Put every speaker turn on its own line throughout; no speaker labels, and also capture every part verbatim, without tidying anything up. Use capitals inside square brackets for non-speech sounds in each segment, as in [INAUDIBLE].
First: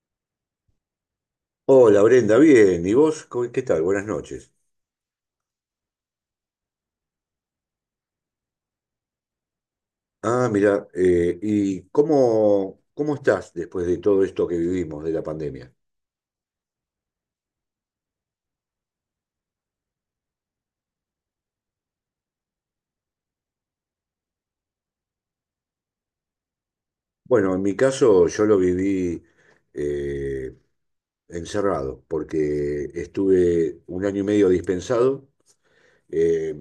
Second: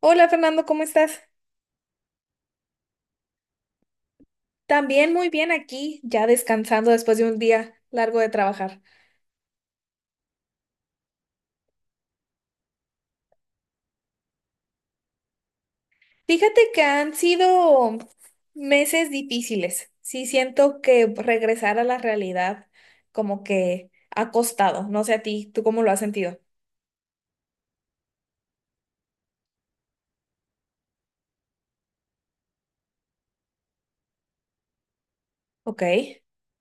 Hola Fernando, ¿cómo estás?
Hola Brenda, bien. ¿Y vos? ¿Cómo- ¿Qué tal? Buenas noches.
También muy bien aquí, ya descansando después de un día largo de trabajar.
Ah, mira, eh, ¿y cómo, cómo estás después de todo esto que vivimos de la pandemia?
Fíjate que han sido meses difíciles. Sí, siento que regresar a la realidad como que ha costado. No sé a ti, ¿tú cómo lo has sentido?
Bueno, en mi caso yo lo viví eh, encerrado, porque estuve un año y medio dispensado
Ok,
eh,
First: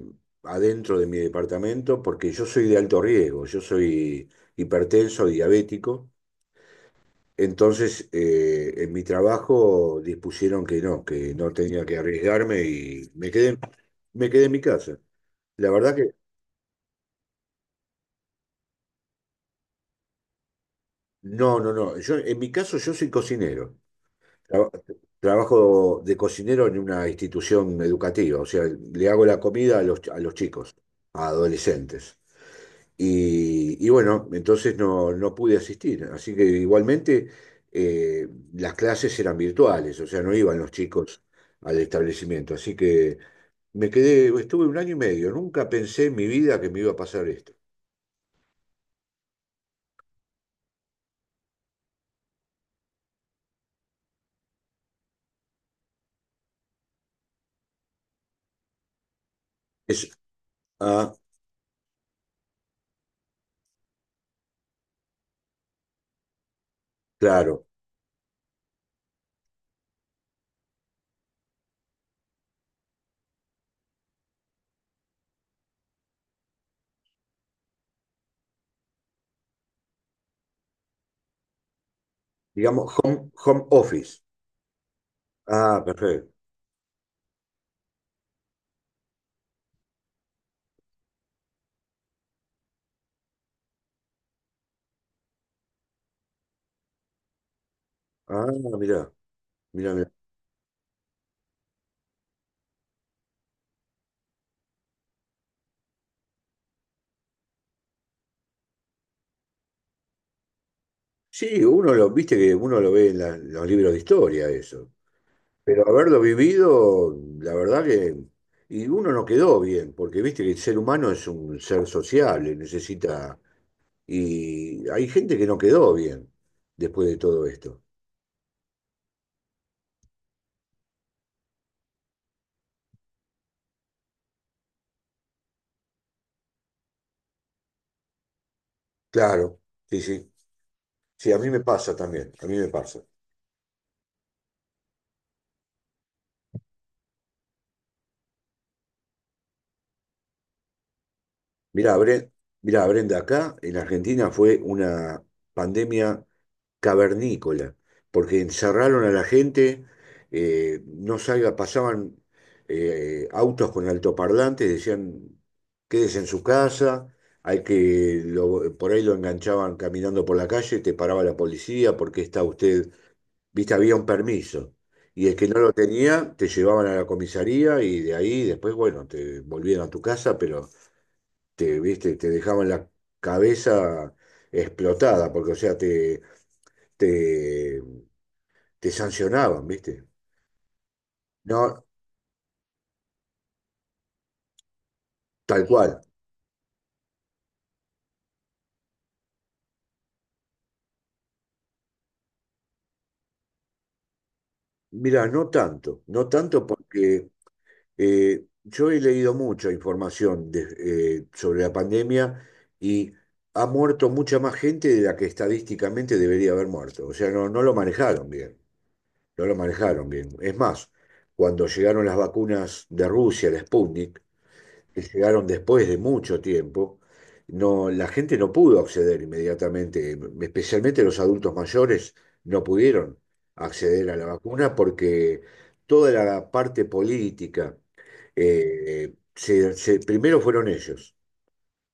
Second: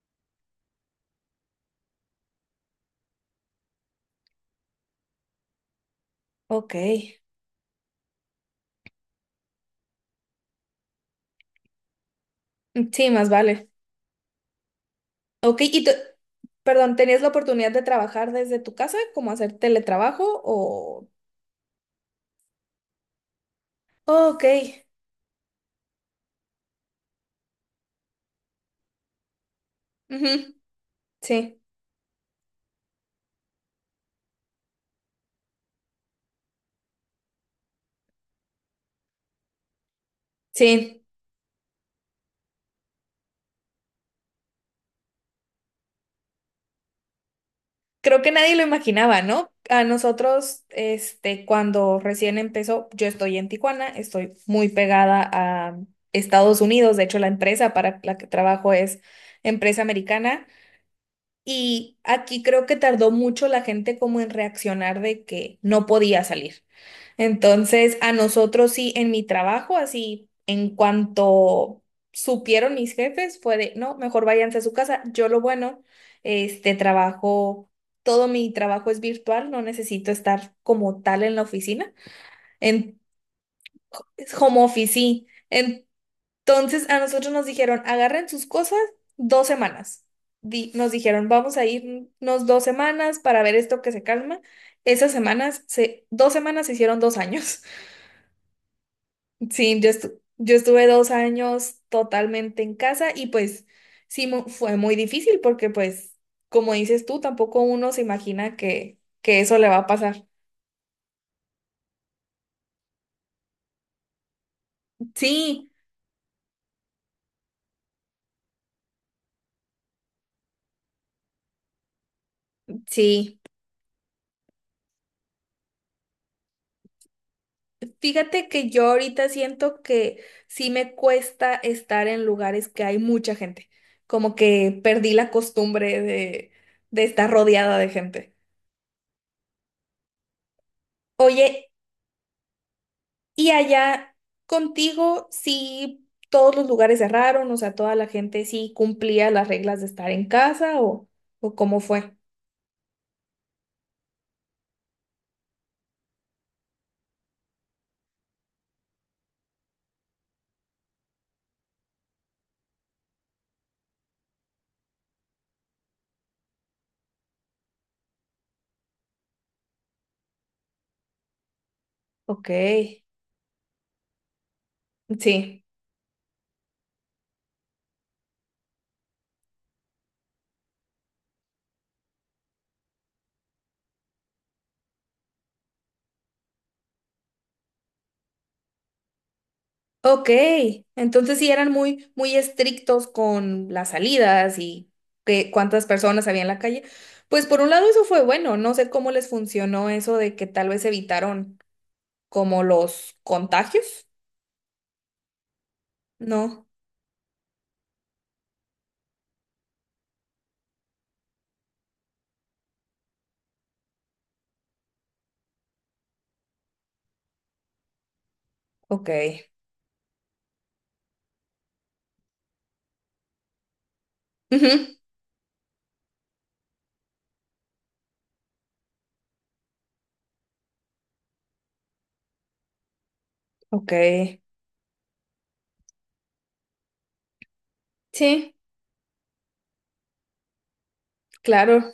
adentro de mi departamento, porque yo soy de alto riesgo, yo soy hipertenso, diabético.
ok.
Entonces, eh, en mi trabajo dispusieron que no, que no tenía que arriesgarme
Sí,
y
más
me quedé,
vale.
me quedé en mi casa.
Ok,
La
y tú,
verdad que
perdón, ¿tenías la oportunidad de trabajar desde tu casa, como hacer teletrabajo o...?
no, no, no. Yo, en mi caso, yo soy cocinero.
Ok.
Tra- Trabajo de cocinero en una institución educativa, o sea, le hago la comida a los, a los
Ujú.
chicos, a
Sí,
adolescentes. Y, y bueno, entonces no, no pude asistir, así que igualmente eh, las clases eran virtuales, o sea, no iban los
sí.
chicos al establecimiento, así que me quedé, estuve un año y medio, nunca pensé en mi vida que me iba a pasar esto.
Creo que nadie lo imaginaba, ¿no? A nosotros, este, cuando recién empezó, yo estoy en Tijuana, estoy muy pegada a Estados Unidos. De hecho, la empresa para la que trabajo es empresa
Es,
americana,
ah,
y aquí creo que tardó mucho la gente como en reaccionar de que no podía salir.
claro,
Entonces, a nosotros sí, en mi trabajo, así, en cuanto supieron mis jefes, fue de, no, mejor váyanse a su casa. Yo lo bueno, este trabajo, todo mi trabajo es virtual, no necesito estar como tal en la oficina,
digamos,
en
home, home office.
es home office, sí.
Ah, perfecto.
Entonces, a nosotros nos dijeron, agarren sus cosas dos semanas. Di- nos dijeron, vamos a irnos dos semanas para ver esto que se calma. Esas semanas, se, dos semanas se hicieron dos años.
Ah, mirá,
Sí, yo,
mirá, mirá.
estu- yo estuve dos años totalmente en casa, y pues sí mu- fue muy difícil porque, pues, como dices tú, tampoco uno se imagina que, que eso le va a pasar.
Sí, uno lo, viste que uno lo ve en la- los libros de historia eso,
Sí,
pero haberlo vivido, la verdad que, y uno no quedó bien, porque viste que el ser humano es un ser sociable,
sí.
necesita, y hay gente que no quedó bien después de todo esto.
Fíjate que yo ahorita siento que sí me cuesta estar en lugares que hay mucha gente, como que perdí la costumbre de, de estar rodeada de gente.
Claro, sí, sí, sí, a mí me
Oye,
pasa también, a mí me pasa.
y allá contigo, sí, todos los lugares cerraron, o sea, toda la gente sí cumplía las reglas de estar en casa, o, o cómo
Mirá,
fue.
Brenda, Mirá, Brenda, acá en Argentina fue una pandemia cavernícola, porque encerraron a la gente, eh, no salga, pasaban eh, autos con altoparlantes, decían, quédese en su casa, hay que, lo- por ahí lo enganchaban caminando por la calle, te paraba la policía, porque está
Ok,
usted, viste, había un permiso. Y el que no
sí,
lo tenía, te llevaban a la comisaría y de ahí después, bueno, te volvían a tu casa, pero te, viste, te dejaban la cabeza explotada, porque, o sea, te, te te sancionaban, ¿viste?
ok. Entonces sí eran
No,
muy, muy estrictos con las salidas y que,
tal
cuántas
cual.
personas había en la calle. Pues por un lado eso fue bueno, no sé cómo les funcionó eso de que tal vez evitaron como los contagios.
Mira, no tanto, no tanto
No,
porque eh, yo he leído mucha información de- eh, sobre la pandemia y ha muerto mucha más gente de la que estadísticamente debería haber muerto. O sea, no, no lo manejaron bien,
ok.
no lo manejaron bien. Es más, cuando llegaron las vacunas de Rusia, la Sputnik,
Ujú.
que llegaron después de mucho tiempo, no, la gente no pudo acceder inmediatamente, especialmente los adultos mayores no pudieron
Ok,
acceder a la vacuna porque toda la parte política,
sí,
eh, se- se- primero fueron ellos,
claro.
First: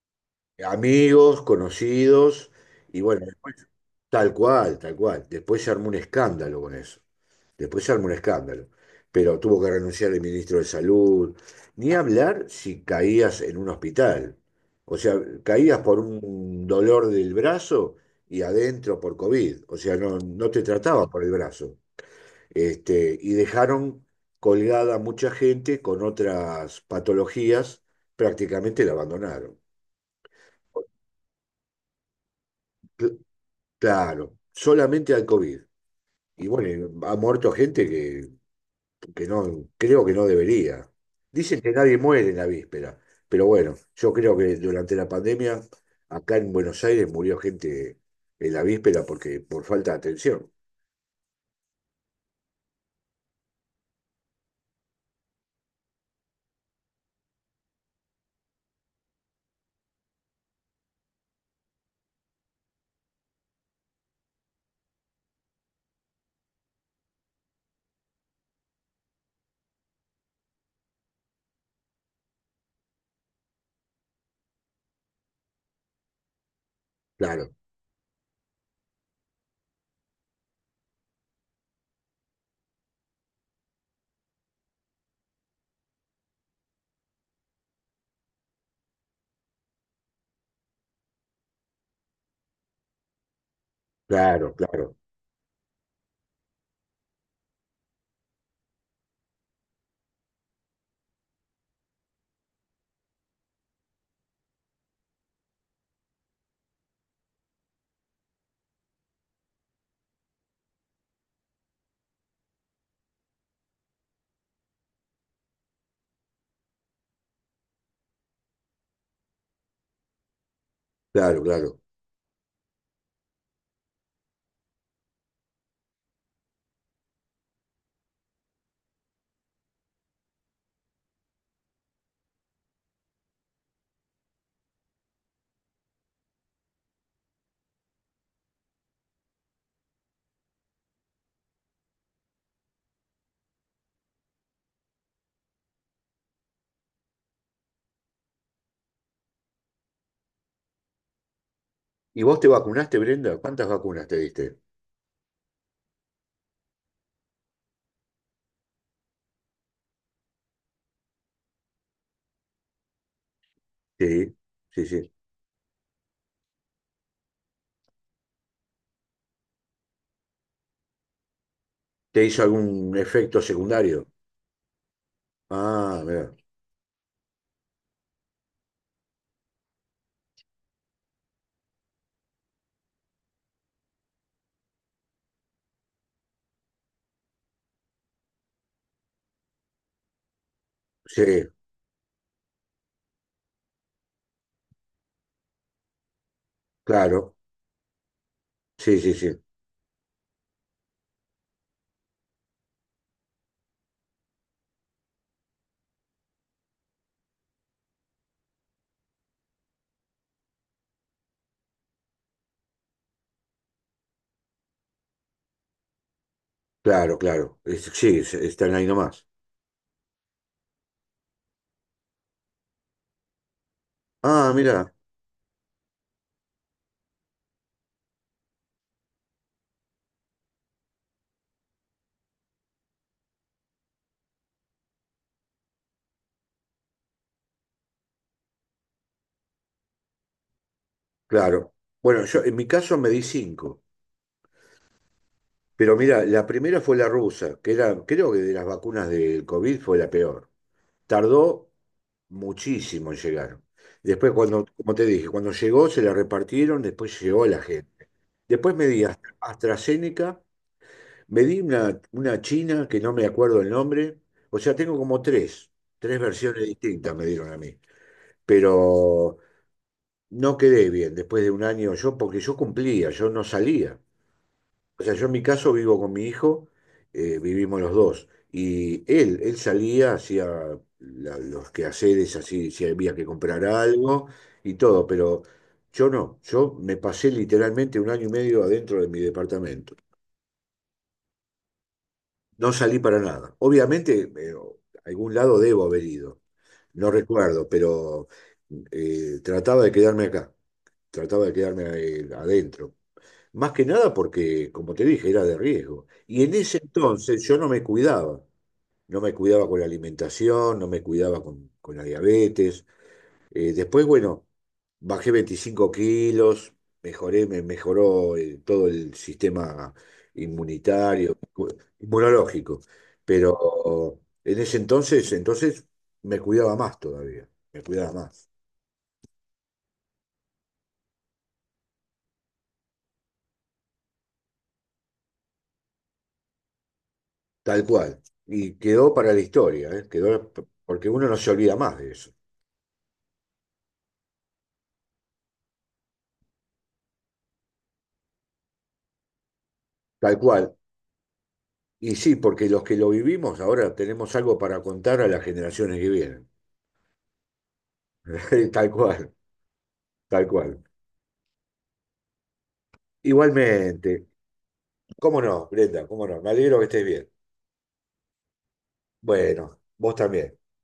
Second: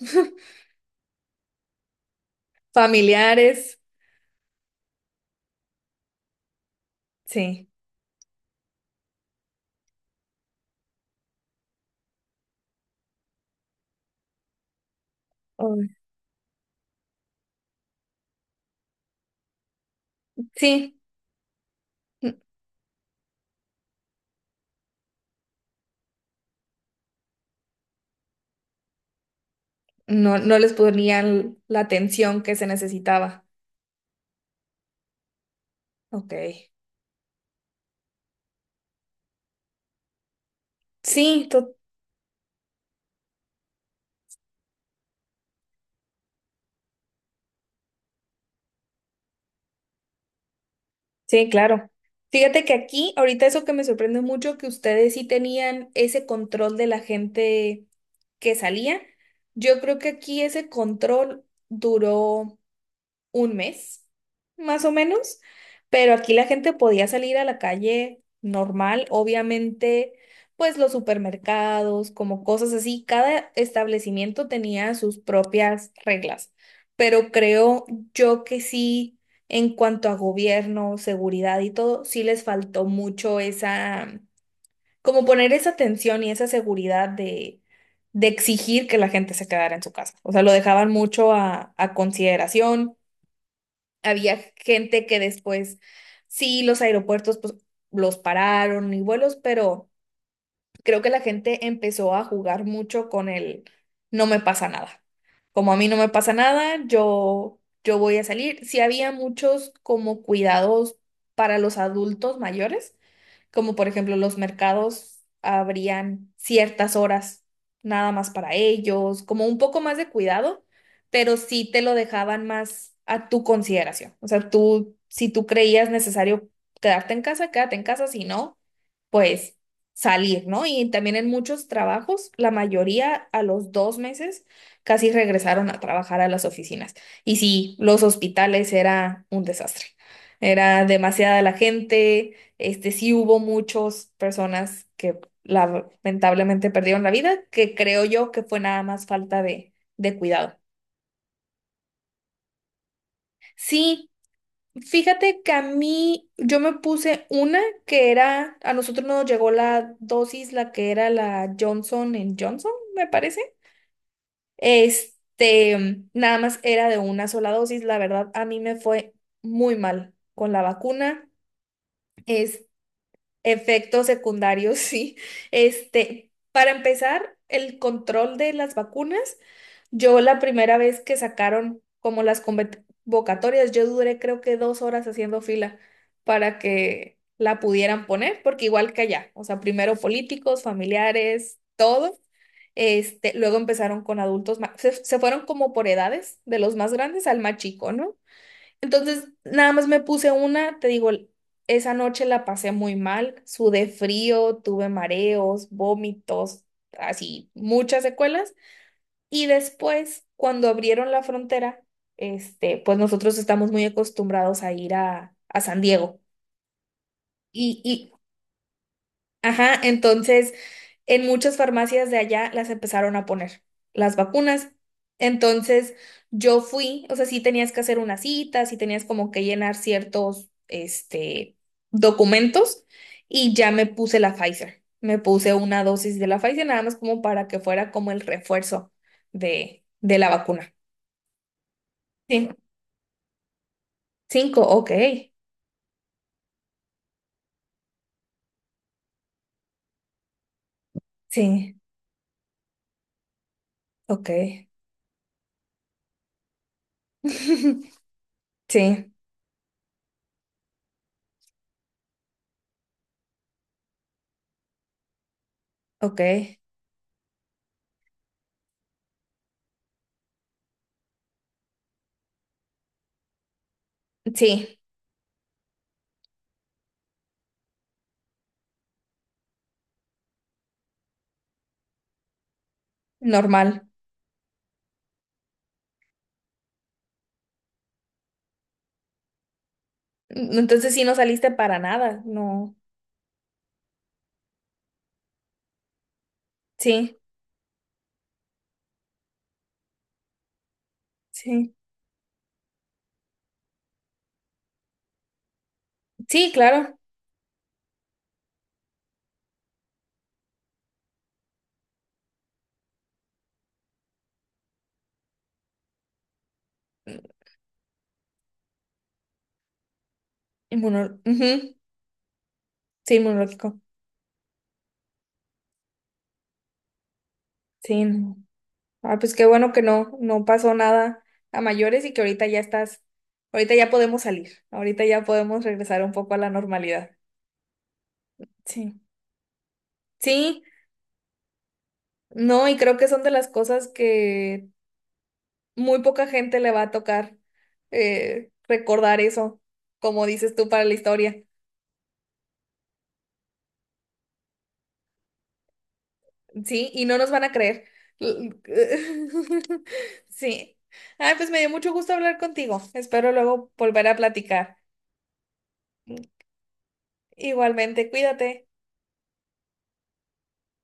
amigos, conocidos, y bueno, después,
Familiares.
tal cual, tal cual. Después se armó un escándalo con eso.
Sí.
Después se armó un escándalo. Pero tuvo que renunciar el ministro de Salud. Ni hablar si caías en un hospital. O sea, caías
Ay.
por un dolor del brazo y adentro por COVID. O sea, no, no te
Sí,
trataba por el brazo.
n-
Este, y dejaron colgada a mucha gente con otras patologías, prácticamente la abandonaron.
no, no les ponían la atención que se necesitaba.
Claro, solamente al COVID.
Ok.
Y bueno, ha muerto gente que, que no, creo que no debería.
Sí,
Dicen que
to-
nadie muere en la víspera, pero bueno, yo creo que durante la pandemia, acá en Buenos Aires murió gente en la víspera porque por falta de atención.
sí, claro. Fíjate que aquí, ahorita, eso que me sorprende mucho, que ustedes sí tenían ese control de la gente que salía. Yo creo que aquí ese control duró un mes, más o menos, pero aquí la gente podía salir a la calle normal, obviamente. Pues los supermercados, como cosas así, cada establecimiento tenía sus propias reglas, pero
Claro,
creo yo que sí, en cuanto a gobierno, seguridad y todo, sí les faltó mucho esa, como poner esa atención y esa seguridad de... de exigir que la gente se quedara en su casa. O sea, lo dejaban mucho a a consideración, había
claro, claro,
gente que después, sí, los aeropuertos pues, los pararon y vuelos, pero creo que la gente empezó a jugar mucho con el no me pasa nada. Como a mí no me pasa nada, yo, yo voy a salir. Sí había muchos como cuidados para los adultos mayores, como por ejemplo los mercados abrían ciertas horas nada más para ellos, como un poco más de cuidado. Pero
claro,
sí
claro.
te lo dejaban más a tu consideración. O sea, tú, si tú creías necesario quedarte en casa, quédate en casa; si no, pues salir, ¿no? Y también en muchos trabajos, la mayoría a los dos meses casi regresaron a trabajar a las oficinas. Y sí, los hospitales era un desastre. Era demasiada la gente, este, sí hubo muchas personas que lamentablemente perdieron la vida, que creo yo que fue nada más falta de, de cuidado.
¿Y vos te vacunaste, Brenda? ¿Cuántas vacunas
Sí,
te diste?
fíjate que a mí yo me puse una que era, a nosotros nos llegó la dosis, la que era la Johnson Johnson, me parece.
Sí, sí, sí.
Este, Nada más era de una sola dosis. La verdad, a mí me fue muy mal con la vacuna.
¿Te hizo algún efecto
Efectos
secundario?
secundarios, [LAUGHS] sí.
Ah,
Este,
mirá.
para empezar, el control de las vacunas. Yo la primera vez que sacaron como las convocatorias, yo duré creo que dos horas haciendo fila para que la pudieran poner, porque igual que allá, o sea, primero políticos,
Sí,
familiares, todo. Este, luego empezaron con adultos, ma- se, se fueron como por edades, de los más grandes
claro.
al más chico, ¿no?
Sí, sí,
Entonces,
sí.
nada más me puse una, te digo, esa noche la pasé muy mal, sudé frío, tuve mareos, vómitos, así, muchas secuelas. Y después, cuando abrieron la frontera, este, pues nosotros estamos muy acostumbrados a ir a, a San Diego.
Claro, claro. Es-
Y,
sí, es- están ahí nomás.
ajá, entonces en muchas farmacias de allá las empezaron a poner, las
Ah,
vacunas.
mira,
Entonces yo fui, o sea, sí tenías que hacer una cita, sí tenías como que llenar ciertos, este, documentos, y ya me puse la Pfizer. Me puse una dosis de la Pfizer nada más como para que fuera como el refuerzo de, de la vacuna.
claro. Bueno, yo
Sí,
en mi caso me di cinco.
cinco, ok.
Pero mira, la primera fue la rusa, que era, creo que de las vacunas del COVID fue la peor. Tardó
Sí,
muchísimo en llegar.
ok.
Después, cuando, como te dije, cuando llegó se la repartieron, después llegó a la
[LAUGHS]
gente. Después me di
Sí,
Astra- AstraZeneca, me di una, una china que no me acuerdo el nombre. O sea, tengo como tres, tres
ok.
versiones distintas me dieron a mí. Pero no quedé bien después de un año yo, porque yo cumplía, yo no salía.
Sí,
O sea, yo en mi caso vivo con mi hijo, eh, vivimos los dos. Y él, él salía, hacía la- los quehaceres, así, si había que comprar
normal.
algo y todo, pero yo no. Yo me pasé literalmente un año y medio adentro de mi departamento.
Entonces, sí, no saliste para nada,
No
no.
salí para nada. Obviamente, eh, a algún lado debo haber ido. No
Sí,
recuerdo, pero eh, trataba de quedarme acá, trataba de
sí.
quedarme eh, adentro. Más que nada porque, como te dije, era de riesgo. Y
Sí,
en ese
claro.
entonces yo no me cuidaba. No me cuidaba con la alimentación, no me cuidaba con, con la diabetes. Eh, después, bueno, bajé veinticinco kilos, mejoré, me mejoró eh, todo el sistema
Inmunol-
inmunitario,
ujú.
cu- inmunológico.
Sí, inmunológico.
Pero en ese entonces, entonces me cuidaba más todavía, me
Sí,
cuidaba
no.
más,
Ah, pues qué bueno que no, no pasó nada a mayores y que ahorita ya estás, ahorita ya podemos salir, ahorita ya podemos regresar un poco a la normalidad.
tal cual. Y
Sí.
quedó para la historia, ¿eh? Quedó
Sí,
porque uno no se olvida más de eso.
no, y creo que son de las cosas que muy poca gente le va a tocar eh, recordar eso, como
Tal
dices tú,
cual.
para la historia.
Y sí, porque los que lo vivimos ahora tenemos algo para contar a las generaciones que vienen.
Sí, y no nos van a creer.
[LAUGHS] Tal cual,
[LAUGHS]
tal
Sí.
cual.
Ay, pues me dio mucho gusto hablar contigo. Espero luego volver a
Igualmente.
platicar.
¿Cómo no, Brenda? ¿Cómo no? Me alegro que estés bien.
Igualmente, cuídate.
Bueno, vos también. Bueno.